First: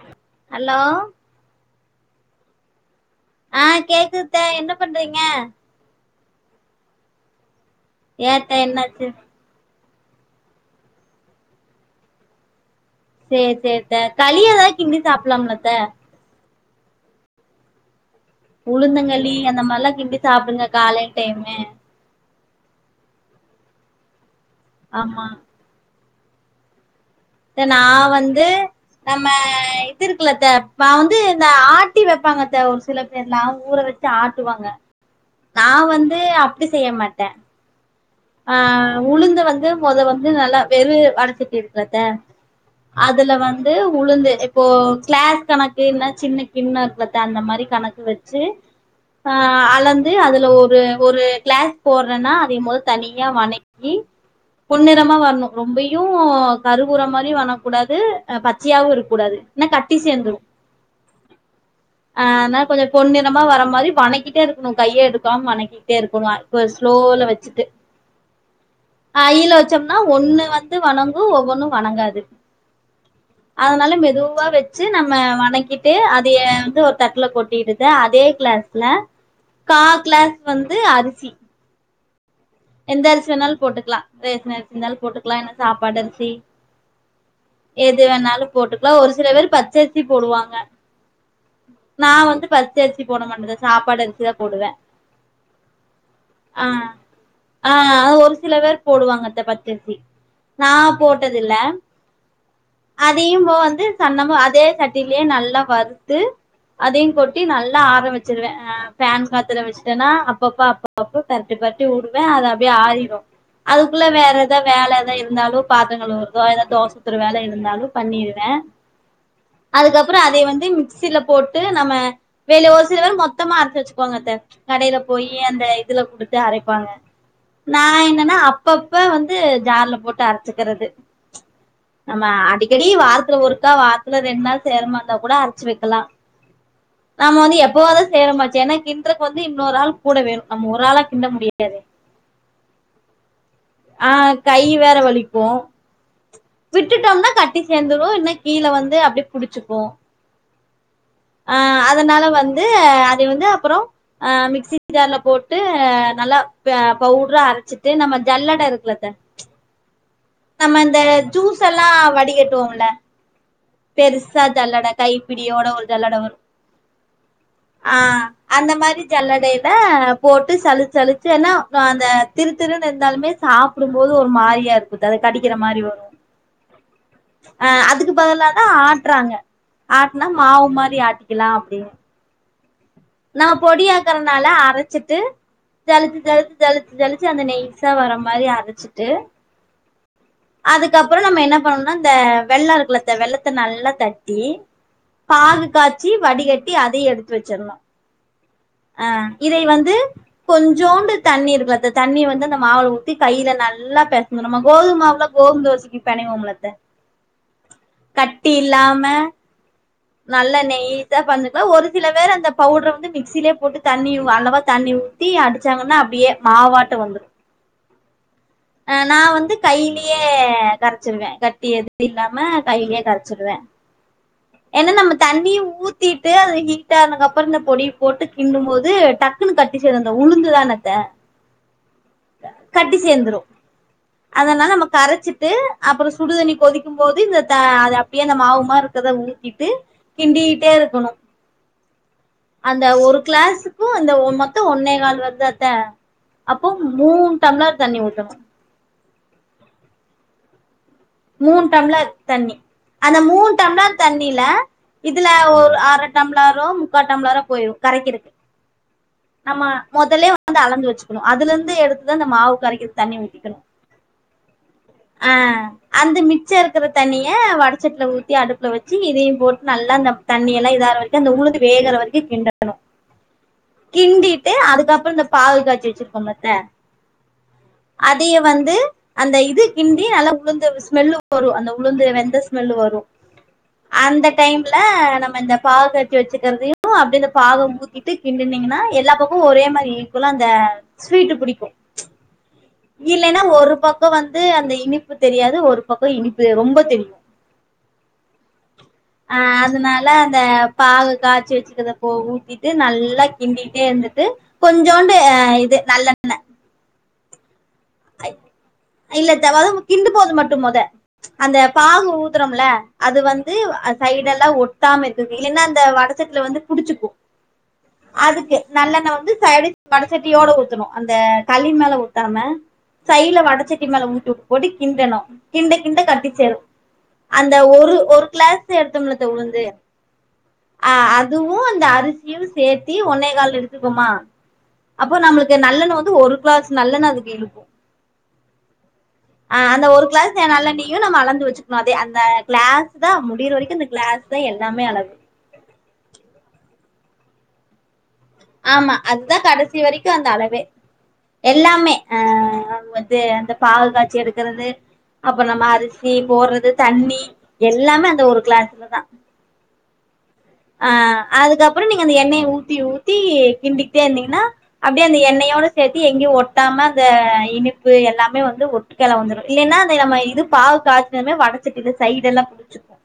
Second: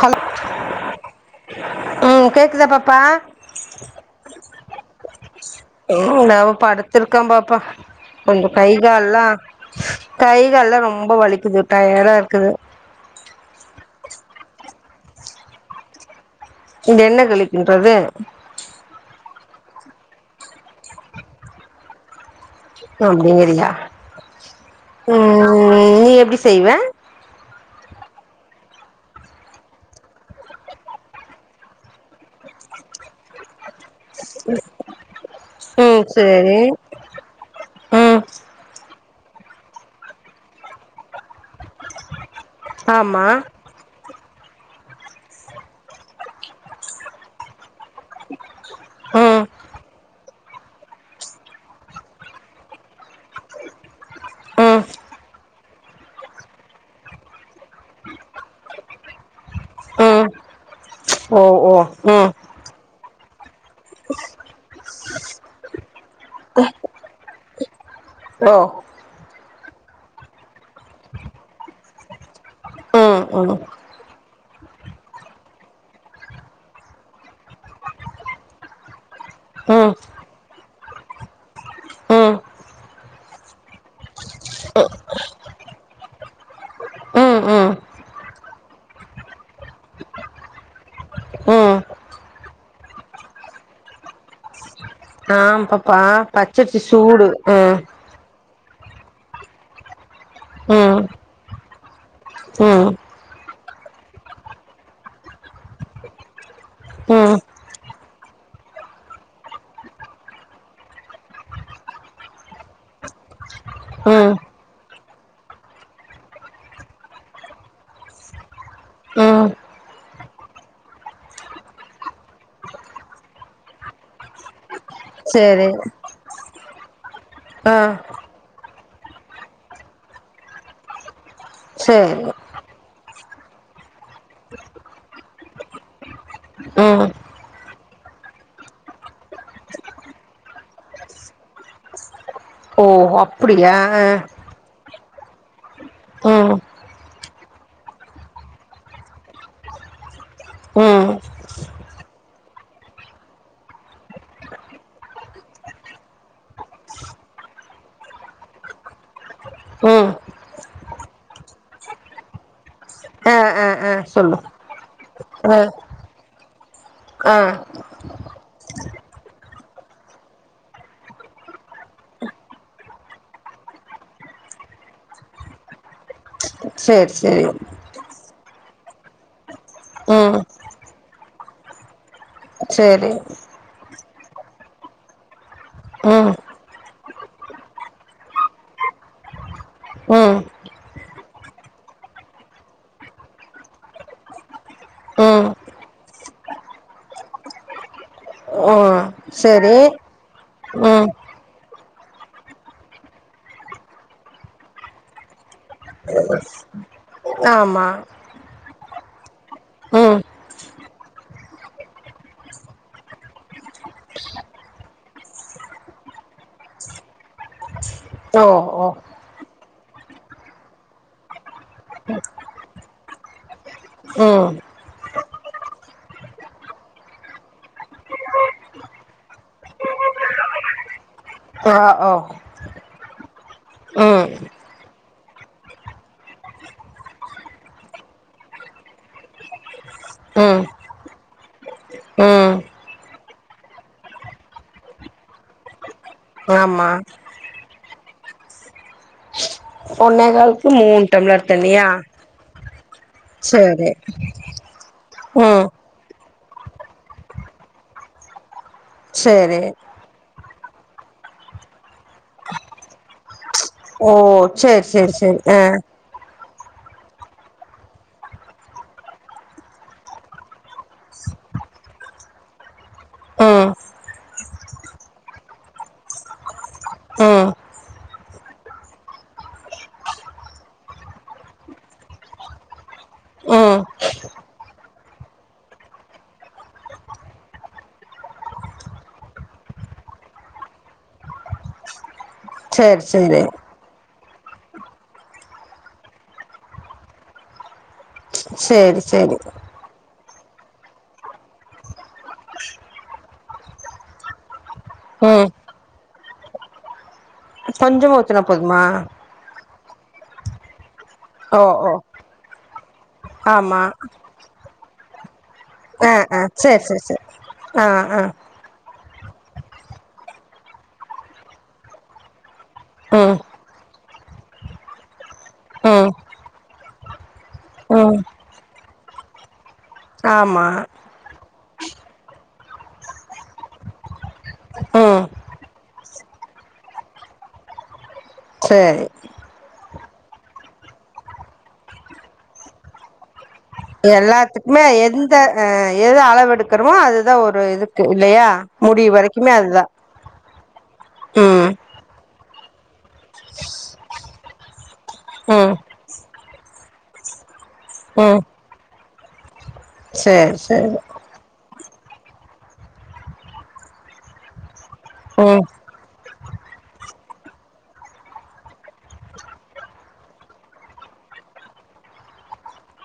Hello hello ம் கேக்குதா பாப்பா அ கேக்குத்தா என்ன பண்றீங்க ம் நா படுத்திருக்கே பாப்பா கொஞ்ச ஏத்த கை என்னாச்சு கால்லா கை கால்லா ரொம்ப வலிக்குது டயர்டா இருக்குது சேர் சேர் த்த களி எதாவது கிண்டி சாப்லாம்ல அத்த இங்க என்ன களி கின்றது உளுந்தங்களி அந்த மாரிலா கிண்டி சாப்டுங்க காலைல டைம்மு அப்டிங்கிறியா ஆமா ம் நீ எப்டி செய்வ அத்த நா வந்து நம்ம இது இருக்குலத்த நா வந்து இந்த ஆட்டி வைப்பாங்க அத்த ஒரு சில பேர்ல ஊற வச் ச்சி ஆட்டுவாங்க நா ம் வந்து சேரி அப்டி செய்ய மாட்டே ம் ஆ உளுந்த வந்து மொத வந்து நல்லா வெரு வடச்சட்டி இருக்குலத்த ஆமா அதுல வந் து உளுந்து இப்போ கிளாஸ் கணக்கு இல்னா சின்ன கின்ன இருக்குல்லத்த அந்த மாரி கணக்கு வச்சு ஆ ம் அளந்து அதுல ஒரு ஒரு கிளாஸ் போடுறேன்னா அதே மொ தனியா வனக்கி ம் பொன்னிறமா வரணு ரொம்பையு கருவுற மாரி வனக்கூடாது பச்சையாவு இருக்கூடாது இன்னா கட்டி ம் சேர்ந்துரு ஓ ஓ ஆ ம் அதுனால கொஞ்ச பொன்னிறமா வர மாரி வணக்கிட்டே இருக்குணு கையே எடுக்காம வணக்கிட்டே இருக்குணு இப்ப ஸ்லோவ்ல வச்சுட்டு அலோ ஐயில வச்சம்னா ஒன்னு வந்து வனங்கும் ஒவ்வொன்னு வனங்காது ம் அதனால மெதுவா வச்சி நம்ம வனக்கிட்டு அதைய வந்து ஒரு தட்டுல கொட்டிடுது அதே கிளாஸ் ல கா ம் கிளாஸ் வந்து அரிசி ம் எந்த அரிசி வேணாலு போட்டுக்லா ரேசனரிசி இருந்தாலு போட்டுக்லா இல்ல சாப்பாட்டு அரிசி ம் ம் எது வேணாலு போட்டுக்லா ஒரு சில பேர் பச்சரிசி போடுவாங்க ம் நா வந்து பச்சரிசி போட மட்டேதா சாப்பாடு அரிசிதா போடுவே ஆ பாப்பா ஆ பச்சரிசி சூடு ஆ ம் அ ஒரு சில பேர் போடுவாங்கத்த பச்சரிசி நா ம் போட்டதில்ல ம் அதையு போவ வந்து சன்னம அதே சட்டிலியே நல்லா வறுத்து அதையு ம் கொட்டி நல்லா ஆற வச்சிருவே ஆ ஃபேன் காத்துல வச்சட்டேன்னா அப்பப்ப அப்ப அப்பபோ பெரட்டி பெரட்டி வுடுவே அது அப்டியே ஆறிரு அதுக்குள்ள வேற ம் எதா வேல எதா இருந்தாலு பாத்தர கழுவுறதோ இல்ல தோச ஊத்துற வேல இருந்தாலு பண்ணிடுவே ம் அதுக்கப்றோ அத வந்து மிக்சில போட்டு நம்ம [unintelligible] ஒரு சில பேர் மொத்தமா அரைச்சி வச்சுகுவாங்கத்த கடையில போயி அந்த சேரி இதுல குடுத்து அரைப்பாங்க ஆ நா என்னென்னா அப்பப்ப வந்து ஜார்ல போட்டு அரைச்சிக்கிறது சேரி நம்ம அடி க்கடி வாரத்துல ஒருக்கா வாரத்துல ரெண்ட்நாள் சேரமாரிந்தா கூட அரைச்சு வைக்கலா ஓ நாம வந்து எப்பவாதா செய்றமாச்சே ஏன்னா கிண்டறக்கு வந்து இன்னொரு ஆள் கூட வேணு நம்ம ஒரு ஆளா கிண்ட முடியாதே ஓ அப்டியா ஆ கை வேற வலிக்கு ம் விட்டுட்டோம்னா கட்டி சேந்துடு இல்னா கீழ வந்து அப்டியே புடிச்சிக்கு ம் அ அதனால வந்து அது வந்து அப்றோ ஆ மிக்சி ஜார்ல போட்டு நல்லா ப பவுட்ரா அரச்சிட்டு நம்ம ஜல்லடை இருக்குலத்த ம் நம்ம இந்த ஜூஸ் எல்லா வடிகட்டுவோம்ல ஆ ஆ ஆ சொல்லு பெருசா ஜல்லட ஆ கைப்பிடியோட ஒரு ஜல்லட வரு ஆ ஆ அந்த மாதிரி ஜல்லடையில போட்டு சளிச் சளிச்சு ஏன்னா ஆ அந்த திருத்திருனு இருந்தாலுமே சாப்பிடும்போது ஒரு மாரியா இருக்குந்தானே கடிக்கிற மாரி வரு சேர் செரி ஆ அதுக்கு பதிலதா ஆட்டுறாங்க ஆட்னா ம் மாவு மாதிரி ஆட்டிக்கலாம் அப்படின்னு சேரி நா பொடியாக்கறனால அரைச்சிட்டு தளுச்சு ம் தளுத்து தழுச்சி தளிச்சு அந்த நெய்ஸா வர மாதிரி அரைச்சிட்டு உம் அதுகாப்த நம்ம என்ன பண்ணும்னா இந்த வெள்ள இருக்கல வெள்ளத்த நல்லா தட்டி ம் பாகு காய்ச்சி வடிகட்டி அதையு எடுத்து வச்சிர்ணு ஓ அ இதை சேரி வந்து ம் கொஞ்சோண்டு தண்ணி இருக்குல அந்த தண்ணி வந்து அந்த மாவுல ஊத்தி கையில நல்லா பெசந்து நம்ம கோது மாவுல கோதும் தோசைக்கு பெனைவோம்ல அத்த ஆமா கட்டி இல்லாம ம் நல்லா நெய்ஸா பனைைஞ்சுக்லா ஒரு சில வேர் அந்த பவுட்ர வந்து மிக்சிலே போட்டு தண்ணி அளவா தண்ணி ஊத் தி அடிச்சாங்கன்னா அப்டியே மாவாட்ட வந்துரு ஓ ஓ அ நா வந்து கையிலயே கரச்சிருவே கட்டி எது இல்லாம கையிலே கரச்சிருவே ம் ஏனா நம்ம தண்ணி ஊத்திட்டு அது ஹீட் ஆகுனக்கு அப்புறோ இந்த பொடி போட்டு கிண்டும் போது டக் டக்குன்னு கட்டி சேரு அந்த உளுந்து ஆனது வ ஓ கட்டி சேந்துரு ம் னால நம்ம கரச்சிட்டு அப்றோ சுடுதண்ணி கொதிக்கும் போது இந்த த அது அப்டியே அந்த மாவுமா இருக்கத ஊத் திட்டு ம் கிண்டிட்டே இருக்கணு ம் அந்த ஒரு கிளாஸுக்கு இந்த ஒ மொத்தோ ஒன்னே கால் வருதா அத்த அப்போ ஆமா மூன் டம்ளர் தண்ணி ஊத்தணு ஒன்னே கால்க்கு மூன் மூன் டம்ளர் தண்ணி அந்த மூன் சேரி டம்ளர் தண்ணில இதுல ம் ஒரு அர டம்ளரோ முக்கா டம்ளரோ போயிரு கரைக்றக்கு சேரி நம்ம மொதலே வந்து அலந்து வச்சுக்கணு அதுல இருந்து எடுத்துதா அந்த மாவு கரைக்றது தண்ணி ஊத்திக்கணு ஓ சரி சரி ஆ சரி அ அந்த மிச்ச இருக்ற தண்ணிய வடச்சட்டில ஊத்தி அடுப்புல வச்சு இதையு போட்டு நல்லா அந்த தண்ணி எல்லா இதாற வரைக்கு அந்த உளுந்து வேகுற வரைக்கு கிண்டணு ஆ ம் கிண்டிட்டு அதுக்கப்றோ இந்த பாகு காய்ச்சி வச்சிருக்கோமா அத்த ம் அதையே வந்து அந்த இது கிண்டி நல்ல உளுந்து ஸ்மெல்லு வரு அந்த உளுந்து வெந்த ஸ்மெல்லு வரு ம் அந்த டைம்ல நம்ம இந்த பாகு காச்சி வச்சுக்கிறதையு அப்டி இந்த பாக ஊத் திட்டு கிண்டுனீங்ன்னா எல்லா பக்கமு ஒரே மாதிரி ஈக்குவலா அந்த ஸ்வீட்டு பிடிக்கு சேரி சேரி இல்லைன்னா ஒரு பக்கோ வந்து அந்த இனிப்பு தெரியாது ஒரு பக்கோ இனிப்பு ரொம்ப தெரியு சரி ஆ அதனா ல அந்த பாக காய்ச்சு வச்சுக்கத போ ஊத்திட்டு நல்லா கிண்டிட்டே இருந்துட்டு கொஞ்சோண்டு ம் இது நல்ல கொஞ்சமா ஊத்துனா போதுமா இல்லத்த வருமு கிண்டும் போது மட்டு மொத அந்த ஓ ஓ பாகு ஊத்துறோம்ல அது வந்து ஆமா அ சைடெல் ல ஒட்டாம இருக்கதுக்கு இல்லன்னா அந்த ஆ ஆ வடசட்டில வந்து சேரி சேரி புடிச்சிக்கு சேரி ஆ ஆ அதுக்கு நல்லெண்ண வந்து சைடு வடைச்சட்டியோட ஊத்தணு அந்தே களி மேல ஊத்தாம சைட்ல ம் வடச்சட்டி மேல ஊத்தி போட்டு கிண்டனு கிண்ட கிண்ட ம் கட்டிச்சேரு அந்த ஒரு ம் ஒரு கிளாஸ் எடுத்தம் பாத்திய உளுந்து ஆமா அதுவும் அந்த அரிசியும் சேத்தி ஒன்னே கால் எடுத்துக்கோமா அப்போ ம் நம்மளுக்கு நல்லண்ணன்னு வந்து ஒரு கிளாஸ் நல்லண்ணே அதுக்கு இழுக்கும் சேரி ஆ அந்தே ஒரு கிளாஸ் நல்யேண்ணையும் நம்மே அளந்து வச்சிக்கணும் அதே அந்த கிளாஸ் தா முடிற வரைக்கும் எல்லாத்துக்குமே எந்த எது அளவு எடுக்கிறோமோ அதுதா ஒரு இது ஆமா அதுதா கடைசி வரைக்கும் அந்த அளவே ம் எல்லாமே அ வந்து அந்த பாகு காய்ச்சி எடுக்கிறது அப்புறம் நம்ம ம் அரிசி போடுறது தண்ணி எல்லாமே அந்த ஒரு கிளாஸ்லதா செரி ஆ அதுக்கப்புறம் நீங்க அந்த எண்ணெயை ஊத்தி ஊத்தி கிண்டிக்கிட்டே இருந்தீங்கன்னா அப்பிடியே அந்த ம் எண்ணயோடே சேத்து எங்கயும் ஒட்டாம அந்த இனிப்பு எல்லாமே வந்து ஒட்டுக்கல வந்துரும் இல்லைன்னா நம்ம இது பாகு காச்சி வடச்சட்டிலே சைடு எல்லா புடிச்சுக்கும்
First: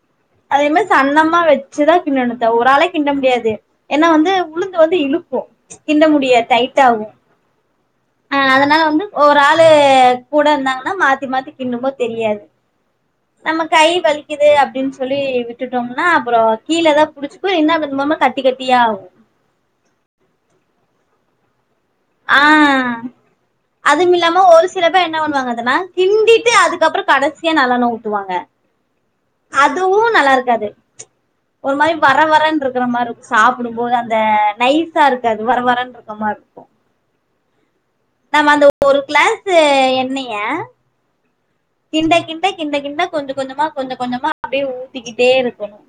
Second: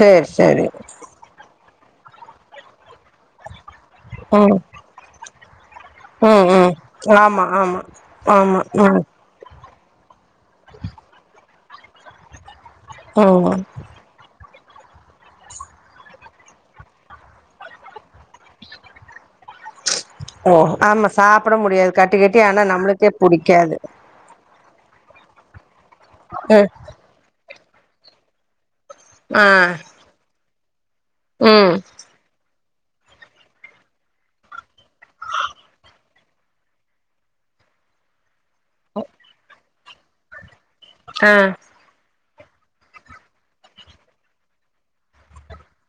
சேரி சேரி அதேமரி சன்னமா வெச் சீறா கிண்டனு த்தே ஒரு ஆளே கிண்டே முடியாது ஏனா வந்து ம் உளுந்து வந்து இழுக்கும் கிண்டே ம் முடியது ம் டயிட் ஆகும் ஆமா ஆமா ஆமா அதனால ம் வந்து ஒரு ஆளு கூட இருந்தாங்கன்னா மாத்தி மாத்தி கின்டும்போது தெரியாது ம் நம்ம கை வலிக்குது அப்பிடின்னு சொல்லி விட்டுட்டோம்னா அப்புறோ கீழேலெல்ல புடிச்சிக்கும் என்னே [unintelligible] கட்டி கட்டியாகும் ஓ ஆமா சாப்பிட முடியாது கட்டி ஆ கட்டி ஆனா நம்மளுக்கே புடிக்காது அதுவும் இல்லாமே ஒரு சில பேர் என்ன பண்ணுவாங்க அத நா கிண்டிட்டு ம் அதுக்கப்புறோ கடைசியா நல்லண்ணே ஊத்துவாங்க ஆ அதுவும் நல்லா இருக்காது ம் ஒரு மாறி வர வரன்னு இருக்கிற மாறாயிருக்கும் சாப்பிடும் போது அந்த நைஸா இருக்காது வர வரேன்னு இருக்குற மாறி இருக்கும் நாம அந்த ஒரு கிளாஸ் என்னைய ஆ கிண்டே கிண்டே கிண்டே கிண்டே கொஞ்சோ கொஞ்சோமா கொஞ்சோ கொஞ்சோமா அப்பிடியே ஊத்திக்கிட்டே இருக்கணும்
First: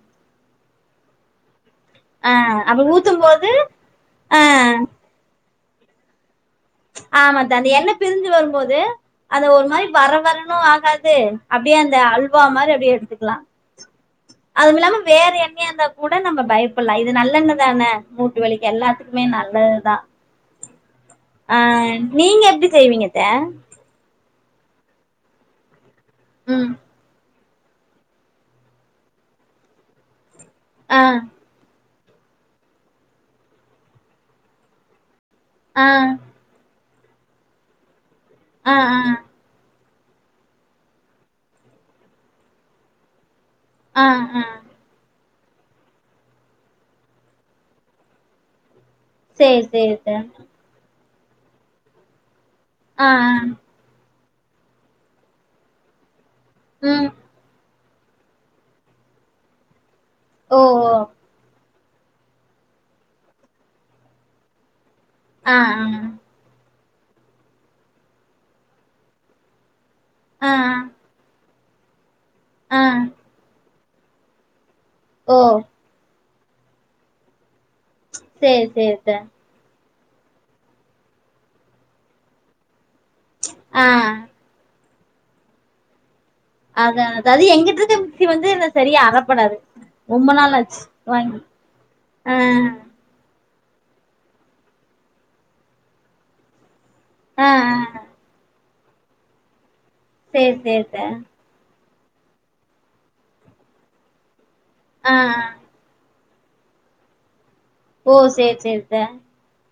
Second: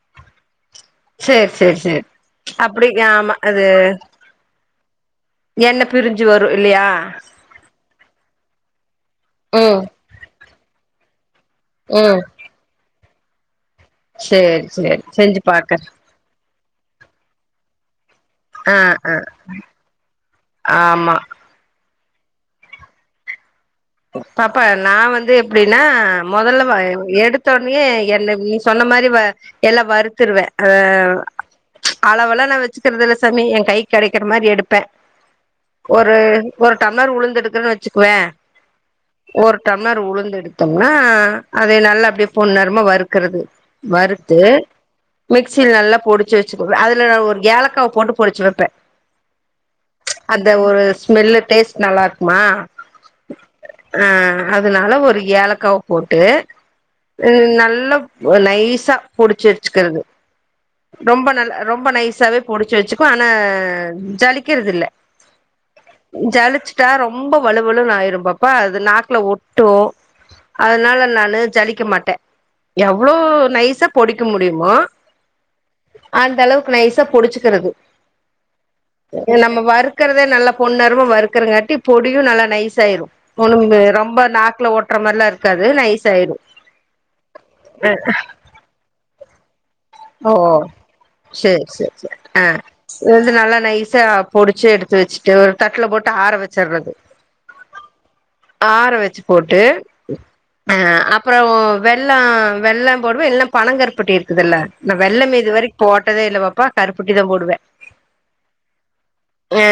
சேரி சேரி சேரி ஆ அப்படி அப்பிடி ஊத்தும் ஆமா போது அது ஆ என்ன பிரிஞ்சு வரு இல்லையா ஆமாத்த அந்த எண்ணெ பிரிஞ்சி வரும்போது அந்த ஒரு ம் மாறி வர வரணும் ஆகாது அப்பிடியே அந்த ம் அல்வா மாறிஅப்பிடியே எடுத்துக்கலாம் சேரி அதுவும்ல்லாமே சேரி வேற செஞ்சு என்னயா இருந்த பாக்கறே கூட நம்ம பயப்படலா இது நல்லன்னுதானே மூட்டு வலிக்கு ஆ ஆ எல்லாத்துக்குமே நல்லதுதான் ஆமா ஆ நீங்கே எப்பிடி செய்வீங்கே அத்தே பாப்பா நா வந்து எப்படினா முதல்லே ம் வ எடுத்து எடுத்தேடனே என்னை நீ சொன்ன மாதிரி எல்லா வருத்துருவே ஆ அளவெல்லா நா வச்சிக்குறது இல்ல சாமி என் கை கிடைக்கிற மாறி எடுப்பேன் ஆ ஒரு ஒரு டம்ளர் உளுந்து எடுக்குறன்னு வச்சுக்குவே ஆ ஆ ஒரு டம்ளர் உளுந்து எடுத்தோம்னா அதே நல்லா அப்பிடியே பொண்நிரமா வறுக்கிறது ஆ ஆ வறுத்து ஆ மிக்சியில நல்லா பொடிச்சி வச்சுக்குவே அதுலே ஒரு ஏலக்காய போட்டு பொடிச்சி வைப்பேன் சரி சரி அத்தை. அந்த ஒரு ஸ்மெல்லு டேஸ்ட் நல்லா இருக்குமா ஆ அ அதனால ஒரு ஏலக்காவ போட்டு ம் ம் நல்ல நைஸா பொடிச்சு வச்சிகறது ஓ ஓ ரொம்ப நல் ரொம்ப நைஸாவே பொடிச்சு வச்சுக்கோ ஆனா ஜலிக்கிறது இல்ல ஆ ஆ ஜலிச்சுட்டா ரொம்ப வலுவலுனு ஆயிரு பாப்பா அது நாக்குல ஒட்டு ஆ ஆ அதனால நானு ஜலிக்க மாட்ட ஆ எவ்ளோ நைசா பொடிக்க முடியுமோ ஓ அந்த அளவுக்கு நைசா பொடிச்சுகறது சரி சரி அத்தை. நம்ம வரு க்கறதே நல்ல பொண்ணரமா வறுக்கறங்காட்டி பொடியு நல்லா நைஸ் ஆய்ரு ஒ ஆ ரொம்ப நாக்குல ஒட் ட்ற மாரிலா இருக்காது நைஸ் ஆய்ரு அத அது எங்கிட்ட இருக்க மிக்சி வந்து ந சரியா அரப்படாது ரொம்ப நாள் ஆச்சு வாங்கி ச ச ஆ அ இது நல்லா நைஸா பொடிச்சு எடுத்து வச்சுட்டு ஒரு தட்டுல போட்டு ஆற வச்சுர்றது அ அ அ ஆற வச்சு போட்டு சரி அ சரி அத்தை. அப்புறோ வெள்ளோ வெள்ளோ போடுவ இல்ன்னா பணங்கருப்பட்டி இருக்குதுல்ல ந ஆ வெள்ளமே ஆ. இது வரைக் போட்டதே இல்ல பாப்பா கருப்பட்டி தா போடுவ ஓ சேர் சேரித்த அ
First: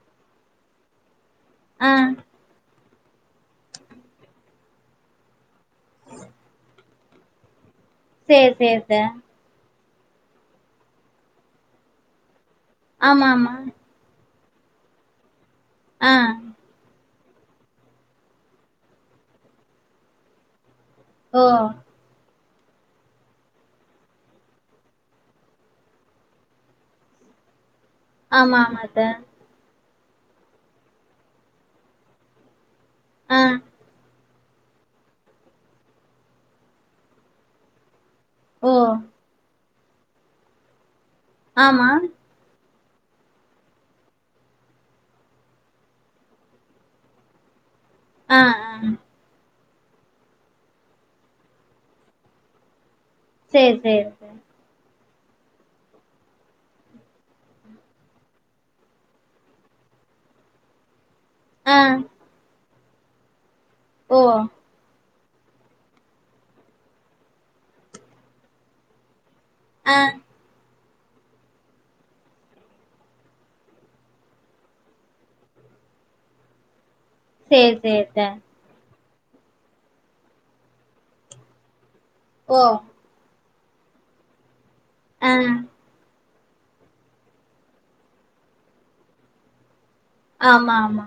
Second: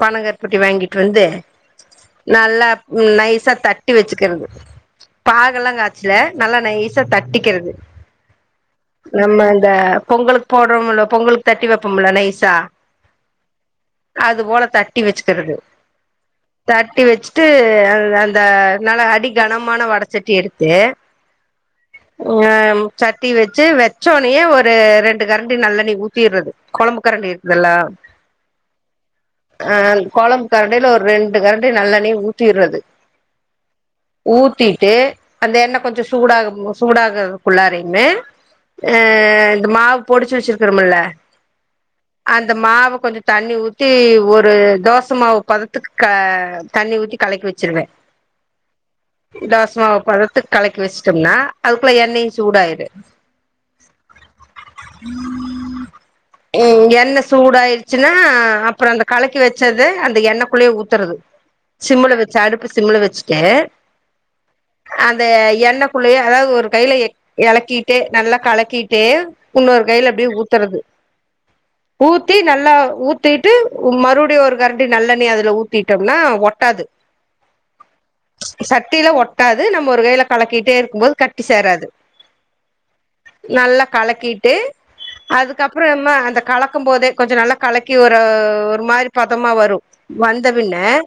பனங்கருப்பட்டி வாங்கிட்டு வந்து அ நல்லா நைசா தட்டி வச்சுகறது பாகெல்லா காச்சல நல்லா நைஸ் சா தட்டிக்கிறது சேரி சேரி அத்த நம்ம இந்த பொங்கலுக் கு போடுறோம்ல்ல பொங்கலுக்கு தட்டி வைப்போமுல்ல நைசா ஆமா ஆமா அது போல தட்டி வச்சுகறது அ தட்டி வச்சிட்டு அ அந்த நல்ல அடிகனமான வடச்சட்டி எடுத்து ஓ அம் சட்டி வச்சு வெச்சோனயே ஒரு ரெண்டு கரண்டி நல்லெண்ணய ஊத் திர்றது கொழம்பு கரண்டி இருக்குதுல்ல ஆமா ஆமாத்த அ கொழம்பு கரண்டில ஒரு ரெண்டு கரண்டி நல்லெண்ணய ஊத்திறது அ ஊத்திட்டு அந்த எண்ணெ கொஞ்சோ சூடாகும் சூடாககுள்ளாரைமே ஓ அ இந்த மாவு பொடிச்சு வச்சிருக்கிறோம்முல்ல ஆமா அந்த மாவ கொஞ்சோ தண்ணி ஊத்தி ஒரு தோச மாவு பதத்துக்கு க தண்ணி ஊத்தி கலக்கி வச்சிருவ ஆ அ தோசைமா பதத்துக் கலக்கி வச்சுட்டம்னா அதுக்குள்ள எண்ணெயு சூடாய்ரு சேர் சேரித்த ம் ம் எண்ண சூடாயிடுச்சுன்னா அப்பறோ அந்த கலக்கி வெச்சது அந்த எண்ணக்குள்ளே ஊத்தறது ஆ சிம்முள வெச்சு அடுப்பு சிம்முள வெச்ட்டு ஓ அந்த எண்ண குள்ளயே அதாது ஒரு கைல எ எலக்கீட்டு நல்லா கலக்கீட்டு உன்னொரு ஆ கைல அப்டியே ஊத்தறது ஊத்தி நல்லா ஊத்தீட்டு உ மறுபடியு ஒரு கரண்டி நல்லெண்ணய அதுல ஊத்திட்டம்ன்னா ஒ ஒட்டாது சேர் சேர்தா சட்டீல ஒட்டாது நம்ம ஒரு கைல கலக்கீட்டே இருக்கும் போது கட்டி சேராது ஓ நல்லா கலக்கீட்டு ஆ அதுக்கப் அப்பறோம்ம அந்த கலக்கம் போதே கொஞ்சோ நல்லா கலக்கி ஒரு ஒரு மாரி பதமா வரு வந்த ஆமா பின்ன ஆமா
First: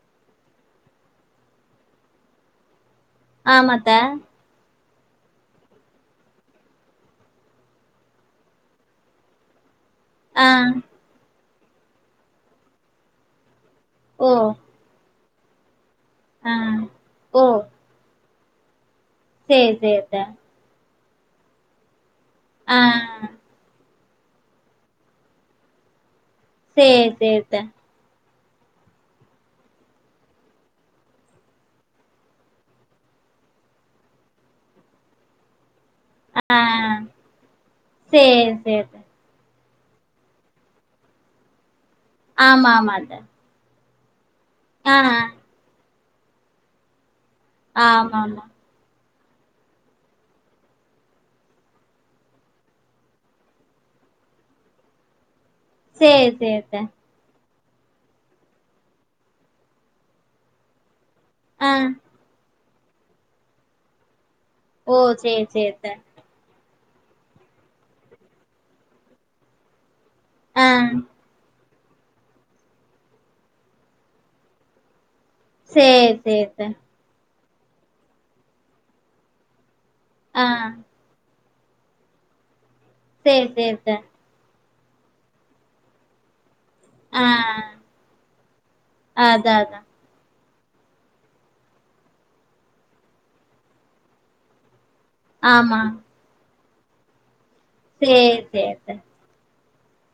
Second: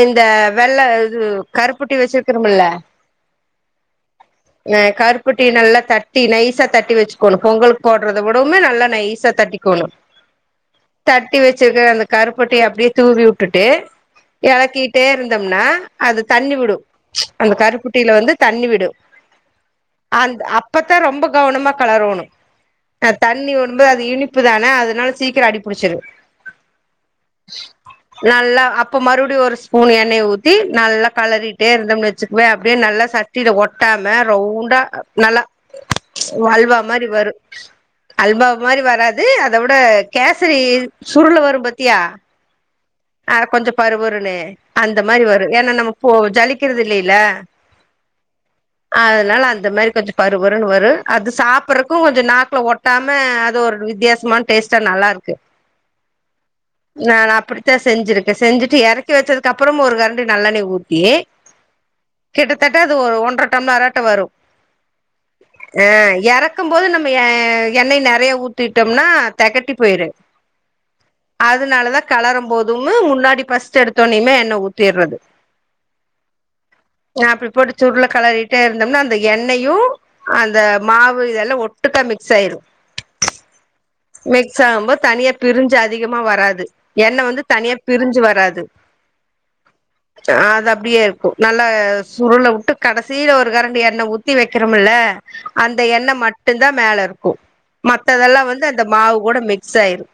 இந்த வெள்ள இது கருப்பட்டி வச்சிருக்கரமுல்ல ஆமாத்த ஏ கருப்பட்டி நல்லா தட்டி நைசா தட்டி வெச்சுக்கோணு பொங்கலுக் போட்றத விடவுமே நல்லா நைசா தட்டி கோன்னு ஆ தட்டி வெச்சிருக்கற அந்த கருப்பட்டிய அப்டியே தூவியூட்டுட்டு ஓ கலக்கீட்டே இருந்தம்ன்னா அது ஆ தண்ணி விடு ஓ அந்த கருப்பட்டீல வந்து தண்ணி விடு சேரி சேரி டா அப்பத்தா‌ ரொம்ப கவனமா கலறோணு ஆ தண்ணீ ஓடும்போது அது இனிப்பு தான அதனால சீக்கரோ அடிப்புடிச்சிரு சேர் சேரித்த நல்லா அப்ப மறு டி ஒரு ஸ்பூன் எண்ணைய ஊத்தி நல்லா கலறிட்டே இருந்தம்னு வச்சுக்குவே அப்டே நல்லா ச சட்டில ஒட்டாம ரவுண்டா நல்லா ஆ வால்வா மாரி வரு அல்பா சேரி சேரி மாரி அத்த வரா து அத விட கேசரி சுருளு வரு பாத்தியா ஆமா ஆமா த அத கொஞ்சோ பரு பருன்னு அந்த மாரி வரு ஏன்னா நம்ம போ ஜலிக்கறது இல்லையில்ல ஆமாம்மா அதனால அந்த மாரி கொஞ்சோ பரு பருன்னு வரு அது சாப்பட்றக்கு கொஞ்சோ‌ நாக்ல ஒட் ட்டாம அது ஒரு வித்தியாஸமான டேஸ்டா நல்லா இருக்கு சேர் சேர்த்த நான் அப்படித்தா செஞ்சிருக்க செஞ்சிட்டு எறக்கி வெச்சதுக்கு அப்பறமு ஒரு கரண்டி நல்லெண்ணய ஊத்தி ஆ கிட்டத்தட்ட அது ஒ ஒன்ற டம்ளராட்டு வரு ஓ சேரி சேரி அ த்த யாராவ் எறக்கும் போது நம்ம எ எண்ணெய் நறையா ஊத்திட்டம்னனா தெகட்டி போய்ரு ஆ அதுனாலதா கலரும் போதுமு முன்னாடி ஃபஸ்ட் எடுத்தோன்னியுமே எண்ண ஊத்திர்றது சேர் சேர் த நா அப்டி போட்டு சுருல களறிட்டே இருந்தோம்னா அந்த எண்ணயு ஆ அந்த மாவு இதெல்லா ஒட் டுக்கா மிக்ஸ் ஆய்ரு சேர் சேர் த மிக்ஸ் ஆகும்போத் தனியா பிருஞ்சு அதிகமா வராது எண்ண ஆ வந்து தனியா பிருஞ்சு வராது அதா அதா ஆ அது அப்டியே இருக்கும் நல்லா சுருள விட்டு கடைசில ஒரு கரண்டி எண்ண ஊத்தி வெக்கிறோமில்ல ஆமா அந்த எண்ண மட்டுந்தா மேலருக்கும் சேரி மத்ததெல்லா வந்து சேரி அந்த த்த மாவு கூட மிக்ஸ் ஆய்ரு